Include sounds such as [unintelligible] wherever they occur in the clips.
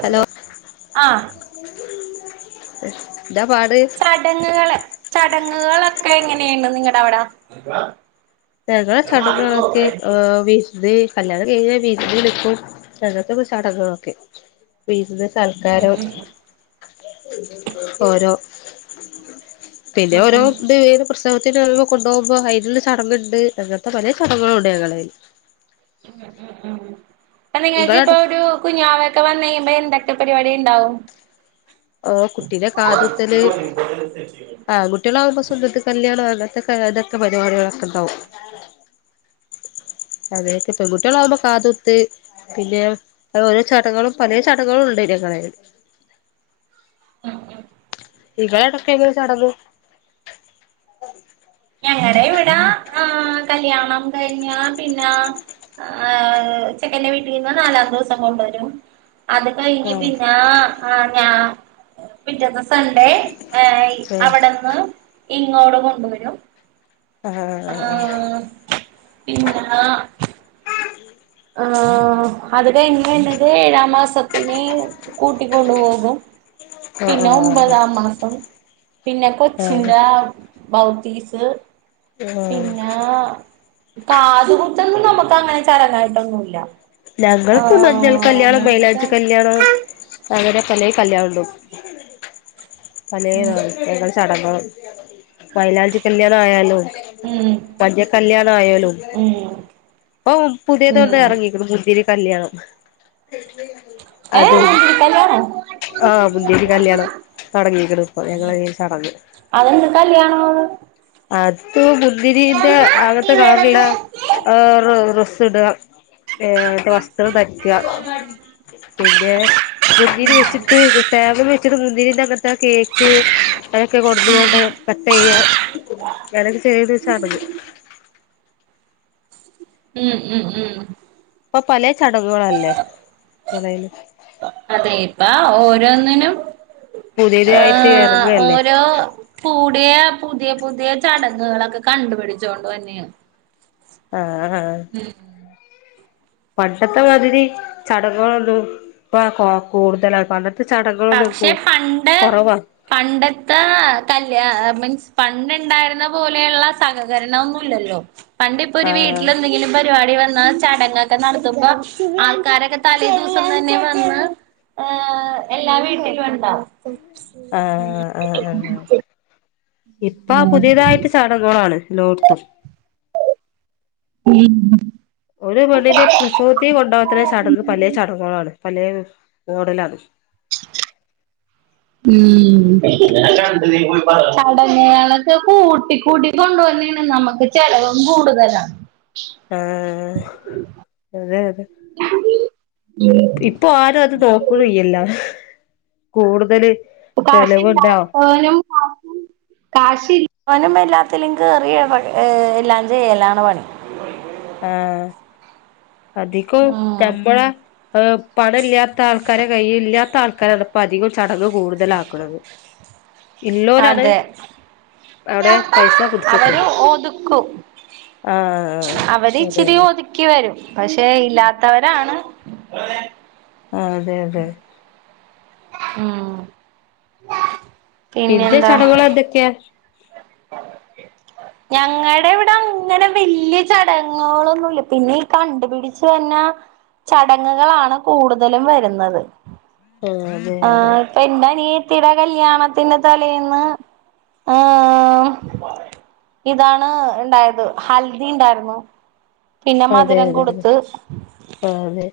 Hello ആഹ് എന്താ പാട് ചടങ്ങ്കള് ചടങ്ങുകളൊക്കെ എങ്ങനെയാണ് നിങ്ങടെ അവ്ടെ ഞങ്ങള ചടങ്ങുകളൊക്കെ ഓ വിരുന്ന് കല്യാണം കഴിഞ്ഞാൽ വിരുന്ന് വിളിക്കും അങ്ങനെത്തെ ഒക്കെ ചടങ്ങുകളൊക്കെ വിര്ന്ന് സൽക്കാരം ഉം ഓരോ പിന്നെ ഉം ഓരോ ഉം ഉം ഇത് ഏത് പ്രശ് സവത്തിന് വരുമ്പോ കൊണ്ടുപോവുമ്പോ അതിനുള്ള ചടങ്ങ്ണ്ട് അങ്ങനത്ത പലേ ചടങ്ങുകളും ഒണ്ട് ഞങ്ങളേല് ഉം ഉം ഉം ഇപ്പൊ നിങ്ങക്ക് ഇപ്പ നിങ്ങളട ഒരു കുഞ്ഞാവക്കെ വന്ന് കഴിയമ്പം എന്തൊക്കെ പരിപാടി ഇണ്ടാവും ഓഹ് കുട്ടീന്റെ കാതുകുത്തല് ആണ് കു കുട്ട്യേളാവുമ്പ സുന്നത്ത് കല്യാണം അങ്ങനത്തെക്കെ അതൊക്ക പരിപാട്യളോക്കെ ഇണ്ടാവും അതേക്കെ പെൺകുട്ടികളാകുമ്പ കാതു കുത്ത് പിന്നെ അത് ഓരോ ചടങ്ങേളും പലേ ചടങ്ങേളും ഉണ്ട് ഞങ്ങളേല് ഉം ഉം ഇങ്ങളെ അവ്ടെ ഒക്കെ എങ്ങനെ ചടങ്ങ് ഞങ്ങടെ ഇവിടാ ആഹ് കല്യാണം കഴിഞ്ഞാ പിന്നാ ആഹ് ചെക്കൻ്റെ വീട്ടീന്ന് നാലാം ദിവസം കൊണ്ടുവരും അത് കഴിഞ്ഞ് ആഹ് പിന്നാ ആഹ് ഞാ പിറ്റെത്തെ സൺഡേ ഏഹ് ഇ ഉം അവിടെന്ന് ഇങ്ങോട് കൊണ്ടുവരും ആഹ് ആഹ് പിന്നാ ആഹ് അത് കഴിഞ്ഞ് വരണത് ഏഴാം മാസത്തിനെ കൂട്ടിക്കൊണ്ടുപോകും പിന്ന ആഹ് അതെ ഒമ്പതാം മാസം പിന്നെ ആഹ് കൊച്ചിന്റാ ബൗതീസ് ആഹ് പിന്നാ കാതു കുത്തൊന്നും നമ്മക്ക് അങ്ങനെ ചടങ്ങായിട്ടൊന്നും ഇല്ല ഞങ്ങൾക്ക് മഞ്ഞൾ കല്യാണം മൈലാഞ്ചി കല്യാണം അങ്ങനെ പലേ കല്യാണം ഉണ്ടും ഉം പലേതാണ് ഞങ്ങൾ ചടങ്ങേള് മൈലാഞ്ചി കല്യാണം ആയാലും ഉം മഞ്ഞ കല്യാണം ആയാലും ഉം ഇപ്പം പുതിയതൊന്ന് ഉം എറങ്ങീക്ക്‌ണ് മുന്തിരി കല്യാണം ഏഹ് അതും മുന്തിരി കല്യാണോ ആഹ് മുന്തിരി കല്യാണം തൊടങ്ങീക്ക്‌ണ് ഇപ്പൊ ഞങ്ങളെ ഈ ചടങ്ങ് അതെന്ത് കല്യാണ അത് അത് മുന്തിരീൻ്റെ അങ്ങത്തെ കളറിളള ആഹ് റുസ്സ് സ്സ്ട് ഏഹ് വസ്ത്രം ധരിക്കാ പിന്നെ മുന്തിരി വെച്ചിട്ട് ടേബ്ള്മ്മേ ച്ച്ട്ട് മുന്തിരീന്റെ അങ്ങനെത്തെ കേക്ക് അതൊക്കെ കൊടുന്ന്കാണ്ട് കട്ടെയ്യാം ഞാനത് ചെയ്ത് വെച്ചാ മതി ഉം ഉം ഉം ഇപ്പം പലേ ചടങ്ങുകളല്ലേ മൊളേല് അതെ ഇപ്പ ഓരോന്നിനും പുതിയതായിട്ട് ആഹ് ഇറങ്ങല്ലേ ഓരോ കൂടിയ പുതിയ പുതിയ ചടങ്ങുകളൊക്കെ കണ്ടുപിടിച്ചു കൊണ്ട് വന്നെയാണ് ആഹ് ആഹ് ഉം പണ്ടത്തെ മാതിരി ചടങ്ങുകളൊന്നും ഇപ്പോ കൂടുതലായി പണ്ടത്തെ ത്തെ ചടങ്ങ്കളൊന്നും പക്ഷെ പണ്ട് കൊറവാ പണ്ടത്തെ കല്ല്യ മീൻസ് പണ്ട് ഇണ്ടായിരുന്ന പോലെ ഇള്ള സഹ ഉപകരണൊന്നുല്ലല്ലോ പണ്ട് ഇപ്പൊ ഒരു ആഹ് വീട്ടിൽ എന്തെങ്കിലും പരിപാടി വന്നാ ചടങ്ങൊക്കെ നടത്തുമ്പ ആൾക്കാരൊക്കെ തലേ ദിവസം തന്നെ വന്ന് ഏഹ് എല്ലാ വീട്ടിലും ഉണ്ടോ? [inaudible] ആഹ് ആഹ് ആഹ് ഇപ്പ പുതിയതായിട്ട് ചടങ്ങോളാണ് ലോർത്തും ഉം ഒരു പെണ്ണിന്റെ പ്രസവത്തി കൊണ്ടാവാ ത്രേ ചാടങ്ങ് പലേ ചാടങ്ങുകളാണ് പലേ മോഡലാണ് [unintelligible] ഉം ചടങ്ങളൊക്കെ കൂട്ടി കൂട്ടി കൊണ്ടുവന്നാണ് നമ്മുക്ക് ചടങ്ങും കൂടുതല ആഹ് അതെ അതെ ഉം ഇപ്പൊ ആരും അത് നോക്കണില്ലല്ലോ കൂടുതല് പ്പ ചെലവുണ്ടാവും കാശില്ലത്താനും കാ കാശി ഇല്ലാനും എല്ലാത്തിലും കേറിയാണ് ഏ എല്ലാം ചെയ്യലാണ് പണി ആഹ് അധികം ഉം. ഉക്കമ്പള ഹ് പണ ഇല്ലാത്ത ആൾക്കാരെ കയ് ഇല്ലാത്ത ആൾക്കാരാണ് ഇപ്പ അധികം ചടങ്ങ് കൂടുതലാക്കണത് ഇല്ലോനാണ് അതെ അവിടെ പൈസ അവര് കുടിച്ചിട്ടുണ്ട് ഒതുക്കും ആഹ് അതെതെ ക്കിവരും പക്ഷെ ഇല്ലാത്തവരാണ് ആ അതെ അതെ ഉം പിന്നെ എന്താ ന്തെക്കെയ് [inaudible] ഞങ്ങളുടെ ഇവിടെ അങ്ങനെ വല്യ ചടങ്ങുകളൊന്നുവില്ല പിന്നെ കണ്ടുപിടിച്ച് വന്നാ ചടങ്ങുകളാണ് കൂടുതലും വരുന്നത് ആ അതെ അതെ എൻ്റ അനിയത്തീടെ കല്യാണത്തിന്റെ തലേന്ന് ആഹ് ഉം ഇതാണ് ഉണ്ടായത് ഹൽദി ഉണ്ടായിരുന്നു പിന്നെ അതെ മധുരം അതെ അതെ കൊടുത്ത് ആഹ് അതെ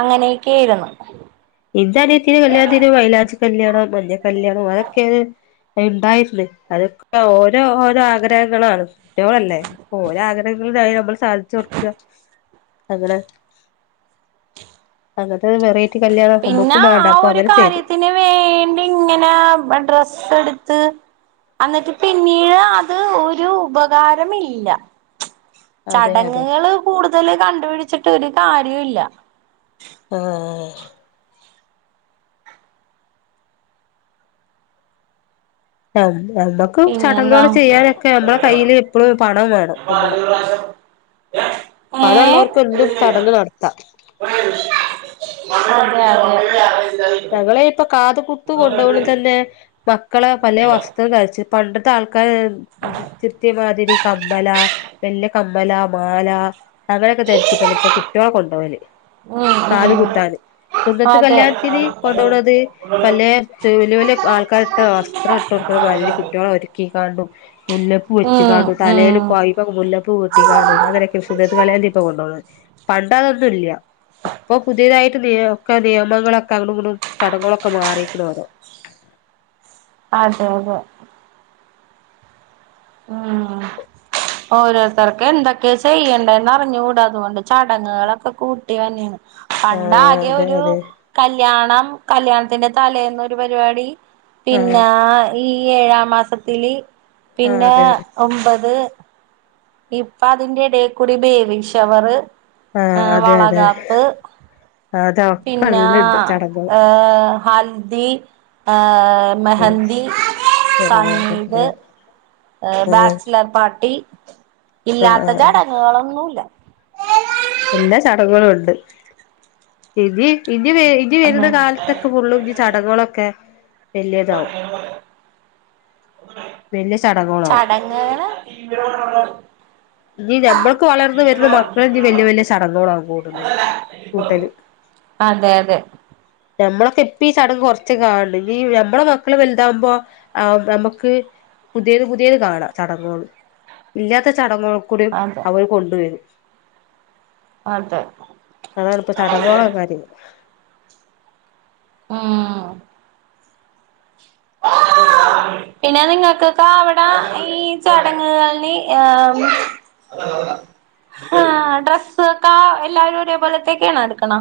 അങ്ങനെയൊക്കൊയിരുന്നു എൻ്റെ അനിയത്തിടെ കല്യാണത്തിന് മൈലാഞ്ചി കല്യാണം മഞ്ഞ കല്യാണം അതൊക്കെയാണ് ഇണ്ടായിരുന്നു അതൊക്കെ ഓരോ ഓരോ ആഗ്രഹങ്ങളാണ് റ്റിയോളല്ലേ പോലെ ആഗ്രഹങ്ങൾ സഹിതം നമ്മള് സാധിച്ചു കൊടുക്കുക അങ്ങനെ അങ്ങനത്തെ വെറൈറ്റി കല്യാണം നമ്മക്കും മാണ്ട അപ്പ അങ്ങനെ ചെയ്തു ത്തിന് വേണ്ടി ഇങ്ങനെ ഡ്രസ്സ് എടുത്ത് അന്നിട്ട് പിന്നീട് അത് ഒരു ഉപകാരം ഇല്ല അതെ അതെ ചടങ്ങുകള് കൂടുതല് കണ്ടുപിടിച്ചിട്ട് ഒരു കാര്യോ ഇല്ല ആഹ് കല്യാണം ക്കും പിന്നെന്താ ചടങ്ങുകള് ചെയ്യാനൊക്കെ നമ്മളെ കയ്ൽ എപ്പോഴും പണം വേണം ഉം പണം പണംള്ളവർക്ക് എന്തും ചടങ്ങ് നടത്താം പണ ഒക്കെ [inaudible] ഞങ്ങള് ഇപ്പൊ കാത് കുത്ത് കൊണ്ടോവണതന്നെ മക്കളെ വലേ വസ്ത്രം ധരിച്ചി പണ്ടത്തെ ആൾക്കാര് ദൃത്യത്തിമാതിരി കമ്മല വല്ല്യ കമ് കമ്മല മാല അങ്ങനെയൊക്കെ ധരിച്ചിട്ടാണ് ഇപ്പൊ കുട്ടികളെ കൊണ്ടോകല് കാത് കുത്താന് സുന്നത്ത് അതെ കല്യാണത്തിന് അതെ കൊണ്ടോണത് പലേ വല്യ വല്യ ആൾക്കാരിട്ട വസ്ത്രം ഇട്ട് കൊടുണം വല്യ കുട്ടികളാ അവര് ക്കി കാണ്ടു മുല്ലപ്പൂ ഉം വെച്ച്ക്കാണ്ടു ഉം അതെ ഉം തലേല് ഉം ഇപ്പൊ മുല്ലപ്പ് കൂട്ടികാണൂ അങ്ങനൊക്കെ സുന്നത്ത്കല്യാണത്തിന് ഇപ്പൊ കൊണ്ടോണത് പണ്ട് അതൊന്നും ഇല്ല. ഇപ്പൊ പുതിയതായിട്ട് നിയ ഒക്കെ നിയമങ്ങളൊക്കെ അങ്ങടുങ്ങടു ഒക്കെ ചടങ്ങുകളൊക്കെ മാറിരിക്കണ് അവ്ടെ. അതെ അതെ. ആഹ് ഓരോരുത്തർക്ക് എന്തൊക്കെയ ചെയ്യണ്ടന്ന് അറിഞ്ഞുട അതുകൊണ്ട് ചടങ്ങുകളൊക്കെ കൂട്ടി തന്നെയാണ്. ആഹ് പണ്ടാകെ അതെ ഒരു അതെ കല്യാണം കല്യാണത്തിന്റെ തലേന്നൊരു പരിപാടി ആഹ് പിന്നാ ഈ ഏഴാം മാസത്തില് ആഹ് പിന്നെ അതെ അതെ ഒമ്പത്. ഇപ്പ അതിന്റെ ഇടയിക്കൂടി ബേബി ഷവർ ആ ആഹ് അതെ അതെ വളകാപ്പ്. അതൊക്കെ പിന്നാ എല്ലണ്ട് ചടങ്ങുകള് ഏഹ് ഹൽദി ഏ ആഹ് മെഹന്ന്ദി ആഹ് അതെ സങ്കിദ്. അതെ ഏ ആഹ് ബാച്ചിലർ പാർട്ടി ആഹ് ഇല്ലാത്ത ആഹ് ചടങ്ങുകളൊന്നുല്ല. എല്ലാ ചടങ്ങുകളും ഉണ്ട് ഇനി ഇനി വെ ഇനി വെരുന്ന കാലത്തൊക്കെ ഫുള്ളും ഇനി ചടങ്ങളൊക്കെ വല്യതാവും വലിയ ചടങ്ങോളാവും. ഞങ്ങളെ ഇനി ഞമ്മൾക്ക് വളർന്ന് വരുന്ന മക്കളിനി വല്യ വല്യ ചടങ്ങുകളാ കുടുന്നത് കൂട്ടല് അതെ അതെ. ഞമ്മളൊക്കെ ഇപ്പ ഈ ചടങ്ങ് കൊറച്ച് കാണണ്ട് ഇനി ഞമ്മടെ മക്കള് വലുതാവുമ്പോ ആ നമുക്ക് പുതിയത് പുതിയത് കാണാ ചടങ്ങുകൾ ഇല്ലാത്ത ചടങ്ങോള് കുടി അതെ അവര് കൊണ്ടുവരും. അതെ അതാണ് ഇപ്പ ചടങ്ങുള്ള കാര്യങ്ങള് ആഹ് പിന്നെ നിങ്ങക്കൊക്കെ അവിടെ ഈ ചടങ്ങുകളി ആം ആ ഡ്രസ്സ് ഒകെ എല്ലാവരും ഒരേ പോലത്തേക്കെയണോ എടുക്കണെ?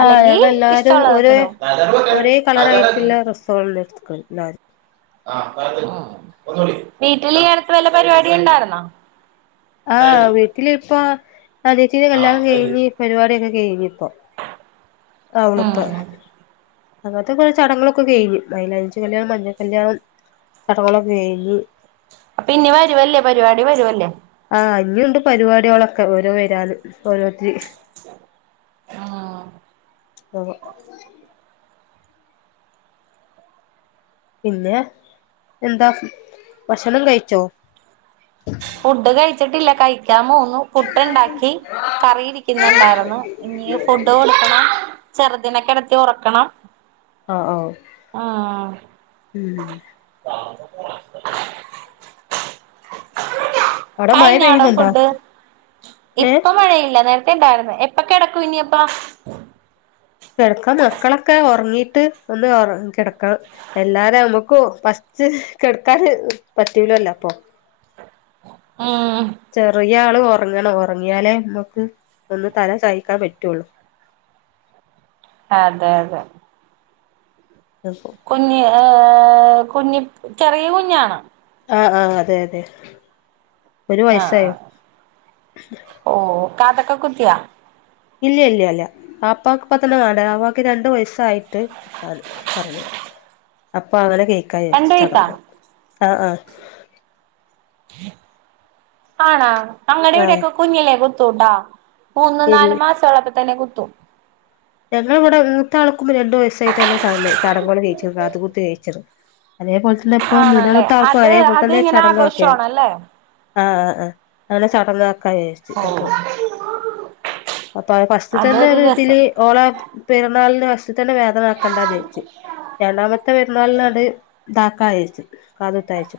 ആ ഞങ്ങൾ എല്ലാരും ഇഷ്ടള്ളതൊക്കെ ഒരേ ഇടോ? ഡ്രസ്സ്‌കൾ എട്ത്ക് എല്ലാരും വീട്ടില് ഈയടുത്ത് വല്ല പരിപാടി ഇണ്ടാര്ന്ന? ആ വീട്ടില് ഇപ്പൊ അനിയത്തിടെ ആഹ് കല്യാണം കഴിഞ്ഞു കഴിഞ്ഞ് പരിപാടിയൊക്കെ കഴിഞ്ഞ് ഇപ്പൊ. അവളിപ്പൊ ഉം അങ്ങനത്തെക്കെ ചടങ്ങൊക്കെ കഴിഞ്ഞു മൈലാഞ്ചി കല്യാണം മഞ്ഞകല്യാണം. ചടങ്ങളൊക്കെ കയിഞ്ഞ്. ആപ്പിന്നി വരുല്ലേ പരിപാടി വരുവല്ലേ? ആ ഇനിയൂണ്ട് പരിപാടികളൊക്കെ ഓരോ വരാനും ഓരോത്തിരി. ആഹ് ആഹ് ഓഹോ [inaudible] പിന്നെ എന്താ ഭക്ഷണം കഴിച്ചോ? ഫുഡ് കഴിച്ചിട്ടില്ല കഴിക്കാൻ പോന്നു പുട്ട്ണ്ടാക്കി. കറിയിരിക്കുന്നുണ്ടാരുന്നു ഇനി ഫു ഡ് കൊടുക്കണം ചെറുദിനെ കെടത്തി ഒറക്കണം. ആഹ് ആഹ് ഉം ഉം അവിടെ മഴ കഴിഞ്ഞാടെ പെയ്യുന്നുണ്ടോ ഫുഡ് ഏഹ് ഇപ്പ മഴയില്ല നേരത്തെ ഇണ്ടായിരുന്ന് എപ്പൊക്കെടക്കും ഇനിയപ്പ കെടക്കാൻ മക്കളൊക്കെ ഒറങ്ങിട്ട് ഒന്ന് ഒറ കിടക്കണം എല്ലാതെ നമുക്കും ഫസ്റ്റ് കെടുക്കാന് പറ്റൂലല്ലോ അപ്പൊ. ആഹ് ചെറിയ ആള് ഒറങ്ങണം ഒറങ്ങിയാലേ നമ്മുക്ക് ഒന്ന് തല ചയ്ക്കാൻ പറ്റുള്ളു അതെ അതെ [unintelligible] കുഞ്ഞ് ഏഹ് കുഞ്ഞി ചെറിയ കുഞ്ഞാണോ ആഹ് ആഹ് അതെ അതെ ഒരു ആഹ് വയസ്സായോ ആഹ് ഓ ഒ കാതക്ക കുതിയ ഇല്ല ഇല്ല അല്ല ആപ്പാക്ക് ക്കിപ്പത്തന്ന വാണ്ട ആപ്പക്ക് രണ്ടു വയസ്സായിട്ട് കുത്താണ് പറഞ്ഞു അപ്പൊ അങ്ങനെ രണ്ട് കേക്കാവിചാരിച്ചു വയസാ ചടങ്ങു ആഹ് ആഹ് ആണാ അങ്ങടെ ആഹ് ഇവിടൊക്കെ കുഞ്ഞിലേ കുത്തുട്ടാ. മൂന്നു നാല് ഇല്ല മാസോളപ്പ തന്നെ കുത്തും. ഞങ്ങള് വിടെ മൂത്ത ആൾക്കും രണ്ടുയസ്സായിട്ടന്നെ ചട ചടങ്ങുകൾ കഴിച്ചി കാ ത് കുത്ത് കഴിച്ചത്. അതേപോലെ തന്നെ ഇപ്പ ആണല്ലേ മൂന്നാമത്തെ ആൾക്കും അത് അതേപോലെ അത് തന്നെ ഇങ്ങനെ ചടങ്ങൊക്കെ. ആഹ് ആഘോഷമാണല്ലേ ആ ആ അങ്ങനെ ചടങ്ങാക്ക [unintelligible] ച്ച് ഓ അപ്പൊ അപ്പൊ ഫസ്റ്റ് തന്നെ അതൊരു ഒരു രസം ഇതില്. ഓള പെറന്നാളിന്റെ വശ്തന്ന വേദനക്കണ്ട ജരിച്ച്. രണ്ടാമത്തെ പെരുന്നാളിനത് ഇതാക്കജയിച്ച്. കാതുത്തായിച്ച്.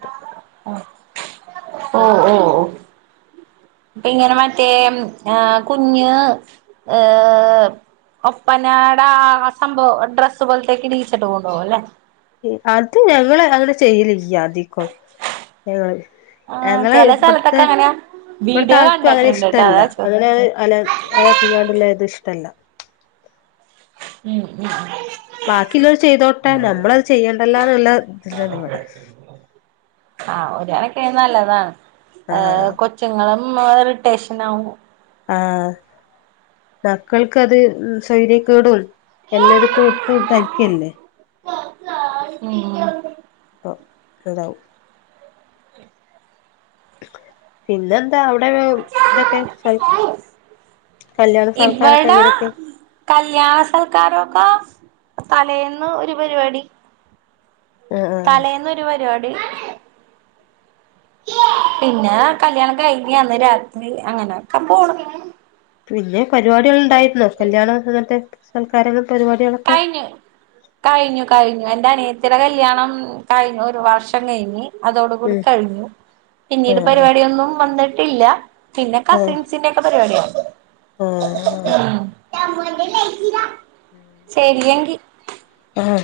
ആ, ഓ, ഓ, ഓ ഇപ്പങ്ങനെ മറ്റേ ആ കുഞ്ഞ് ഏ ഒപ്പനാട ആ സംഭവം ഡ്രസ്സ് പോലത്തേക്ക് ഇടിച്ചിട്ട് കൊണ്ടോവും അല്ലെ. അത് ഞങ്ങള് അങ്ങനെ ചെയ്യലില്ല്യ അദികോം. ഞങ്ങള്, ആ ഞങ്ങളെ ചെല ഇപ്പത്തെ സ്ഥലത്തൊക്കെ അങ്ങനെ ഇവിടത്തെ വീഡിയോ ആൾക്കും അങ്ങനെ കണ്ടിട്ടുണ്ട് ട്ടോ ഇഷ്ടല്ല അതാ ചോ അങ്ങനെ അല ആക്കികാണ്ടുള്ള ത് ഇഷ്ടല്ല. ഉം, ഉ ബാക്കിയുള്ളോർ ചെയ്തോട്ടെ. നമ്മളത് ചെയ്യേണ്ടല്ലന്നുള്ള ഇതിലാണ് ഇവിടെ. ആഹ് ഒരണക്കെ നല്ലതാണ്. ഏ ആഹ് കൊച്ചുങ്ങളും ഇറിട്ടേഷനാവും. ആഹ്. മക്കൾക്ക് അത് സൊയിര്യകേടും എല്ലത് കുട്ടി തയ്ക്കല്ലേ. ഉം ഇതാവും. പിന്നെന്താ അവ് ഇടെ ഇതൊക്കെ കല്യാണ സ ആൾക്കാരൊക്കെ ഇവടെ ഇങ്ങരൊക്കെ കല്യാണ സൽക്കാരൊക്ക തലേന്ന് ഒര് പരിപാടി. ആ ആഹ് തലേന്ന് ഒര് പരിപാടി. പിന്നെ കല്യാണം കഴിഞ്ഞാ അന്ന് രാത്രി അങ്ങനെയൊക്കെ പോണ്‌ പിന്നെ പരിപാടികൾണ്ടായിരുന്നു. കല്യാണം അങ്ങനത്തെ സൽക്കാരങ്ങ പരിപാടികളൊക്കെ. കഴിഞ്ഞു, കഴിഞ്ഞു ക, ഴിഞ്ഞു എന്റെ അനിയത്തിര കല്യാണം കഴിഞ്ഞു ഒരു വർഷം കഴിഞ്ഞ്. അതോട് കൂടി ഉം കഴിഞ്ഞു പിന്നീട് ആഹ് പരിപാടിയൊന്നും വന്നിട്ടില്ല. പിന്നെ ആഹ് കസിൻസ് പിന്നക്കെ പരിപാടിയ. ആഹ് ശരിഎങ്കി. ആഹ.